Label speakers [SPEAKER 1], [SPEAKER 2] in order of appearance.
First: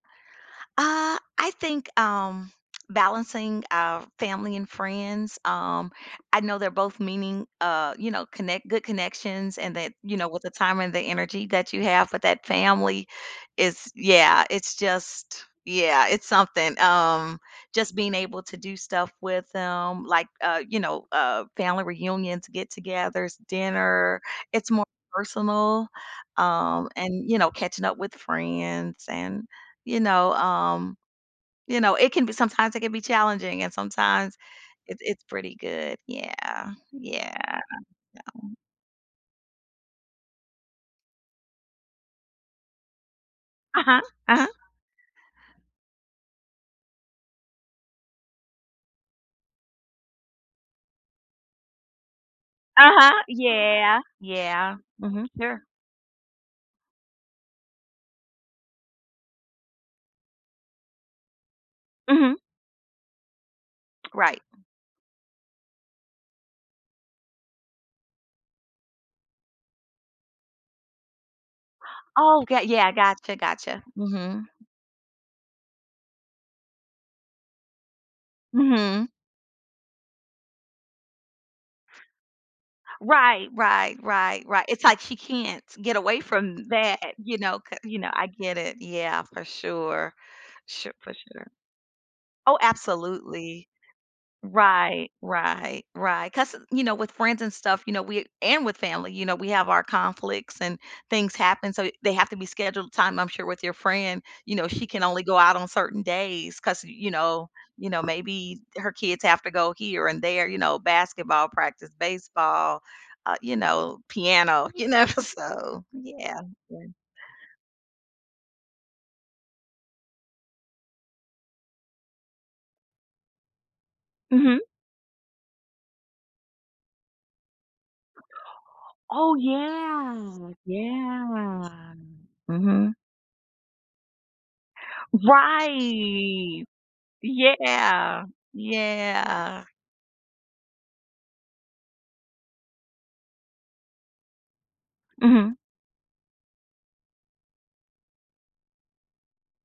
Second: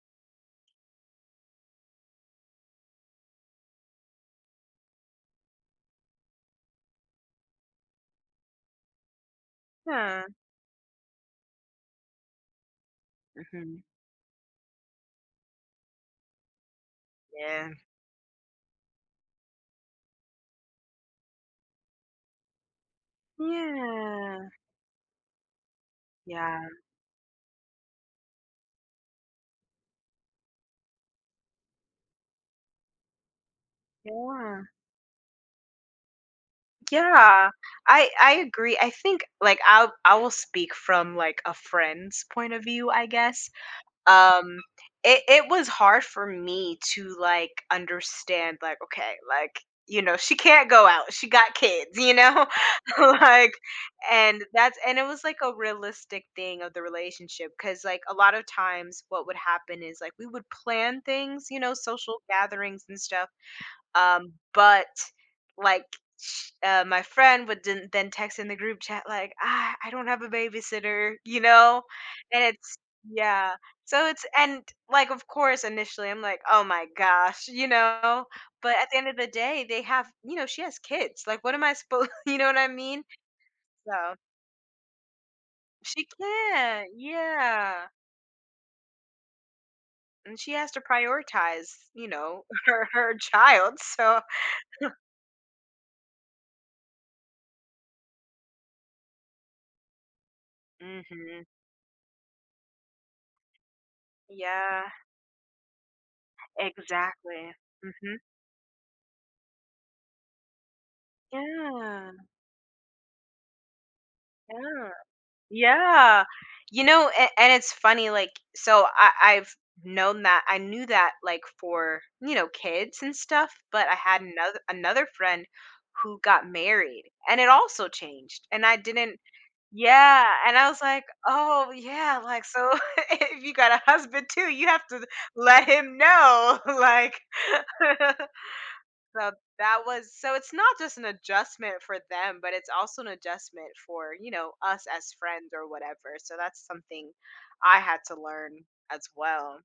[SPEAKER 1] Uh, I think, um, balancing, uh, family and friends, um, I know they're both meaning, uh, you know, connect good connections and that, you know,
[SPEAKER 2] Yeah.
[SPEAKER 1] with the time and the energy that you have with that family.
[SPEAKER 2] Mhm.
[SPEAKER 1] It's yeah, it's just, yeah, it's something, um,
[SPEAKER 2] Yeah.
[SPEAKER 1] just being able to do stuff with them like, uh, you know, uh, family reunions, get-togethers, dinner,
[SPEAKER 2] Yeah.
[SPEAKER 1] it's more personal.
[SPEAKER 2] Yeah.
[SPEAKER 1] Um, and, you know, catching up with friends and, you know, um, you know, it can b sometimes it can be challenging and sometimes
[SPEAKER 2] Yeah.
[SPEAKER 1] it's it's pretty good. Yeah, yeah,
[SPEAKER 2] Yeah,
[SPEAKER 1] yeah.
[SPEAKER 2] I I agree. I think like I'll I will speak from like a friend's point of view, I guess.
[SPEAKER 1] Uh-huh, uh-huh.
[SPEAKER 2] Um, it it was hard for me to like understand, like, "Okay," like, you know, "she can't go out, she got kids," you know,
[SPEAKER 1] Uh-huh,
[SPEAKER 2] like,
[SPEAKER 1] yeah,
[SPEAKER 2] and
[SPEAKER 1] yeah,
[SPEAKER 2] that's and it was
[SPEAKER 1] mhm,
[SPEAKER 2] like a
[SPEAKER 1] sure.
[SPEAKER 2] realistic thing of the relationship. 'Cause, like, a lot of times what would happen is like we would plan things, you know, social
[SPEAKER 1] Mhm.
[SPEAKER 2] gatherings and stuff. Um,
[SPEAKER 1] Right. Mm.
[SPEAKER 2] but like, uh, my friend would den then text in the group chat like, "Ah, I don't have a babysitter," you know,
[SPEAKER 1] Oh,
[SPEAKER 2] and
[SPEAKER 1] 'kay,
[SPEAKER 2] it's
[SPEAKER 1] yeah, I gotcha,
[SPEAKER 2] yeah,
[SPEAKER 1] gotcha.
[SPEAKER 2] so it's
[SPEAKER 1] Mhm.
[SPEAKER 2] and like, of course, initially I'm like, "Oh my gosh," you know, but at the end
[SPEAKER 1] Mhm.
[SPEAKER 2] of the day, they have you know, she has kids. Like, what am I suppo you know what I mean?
[SPEAKER 1] Right, right,
[SPEAKER 2] So
[SPEAKER 1] right, right, it's like she can't get
[SPEAKER 2] She
[SPEAKER 1] away from
[SPEAKER 2] can't,
[SPEAKER 1] that, you know, 'ca
[SPEAKER 2] yeah.
[SPEAKER 1] you know, I get it, yeah, for sure.
[SPEAKER 2] And she has to
[SPEAKER 1] Sh for sure.
[SPEAKER 2] prioritize, you know,
[SPEAKER 1] Oh,
[SPEAKER 2] her her
[SPEAKER 1] absolutely.
[SPEAKER 2] child, so
[SPEAKER 1] Right, right, right. 'Cause, you know, with friends and stuff, you know, we and with family, you know, we have our conflicts and things
[SPEAKER 2] Mhm.
[SPEAKER 1] happen, so they have to be scheduled time I'm sure with your friend, you know,
[SPEAKER 2] Yeah.
[SPEAKER 1] she can only go out on certain days cause, you know,
[SPEAKER 2] Exactly,
[SPEAKER 1] you know,
[SPEAKER 2] mhm.
[SPEAKER 1] maybe her kids have to go here and there, you know, basketball practice,
[SPEAKER 2] Yeah.
[SPEAKER 1] baseball, uh, you know, piano, you
[SPEAKER 2] Yeah,
[SPEAKER 1] know, so,
[SPEAKER 2] yeah,
[SPEAKER 1] yeah,.
[SPEAKER 2] you
[SPEAKER 1] [unintelligible]
[SPEAKER 2] know, a and it's funny, like, so I I've known that I knew that like for, you know, kids and stuff, but I had anoth
[SPEAKER 1] Mhm.
[SPEAKER 2] another friend who got married, and it also changed, and I didn't
[SPEAKER 1] Oh
[SPEAKER 2] yeah,
[SPEAKER 1] yeah,
[SPEAKER 2] and I was like, "Oh
[SPEAKER 1] yeah,
[SPEAKER 2] yeah," like, "so
[SPEAKER 1] mhm.
[SPEAKER 2] if you got a husband too, you have to let him know,"
[SPEAKER 1] Right.
[SPEAKER 2] like.
[SPEAKER 1] Yeah.
[SPEAKER 2] So
[SPEAKER 1] Yeah.
[SPEAKER 2] that was so it's not just an adjustment for them, but it's also an adjustment for, you know, us as friends
[SPEAKER 1] Mhm.
[SPEAKER 2] or whatever. So that's something I had to learn as well.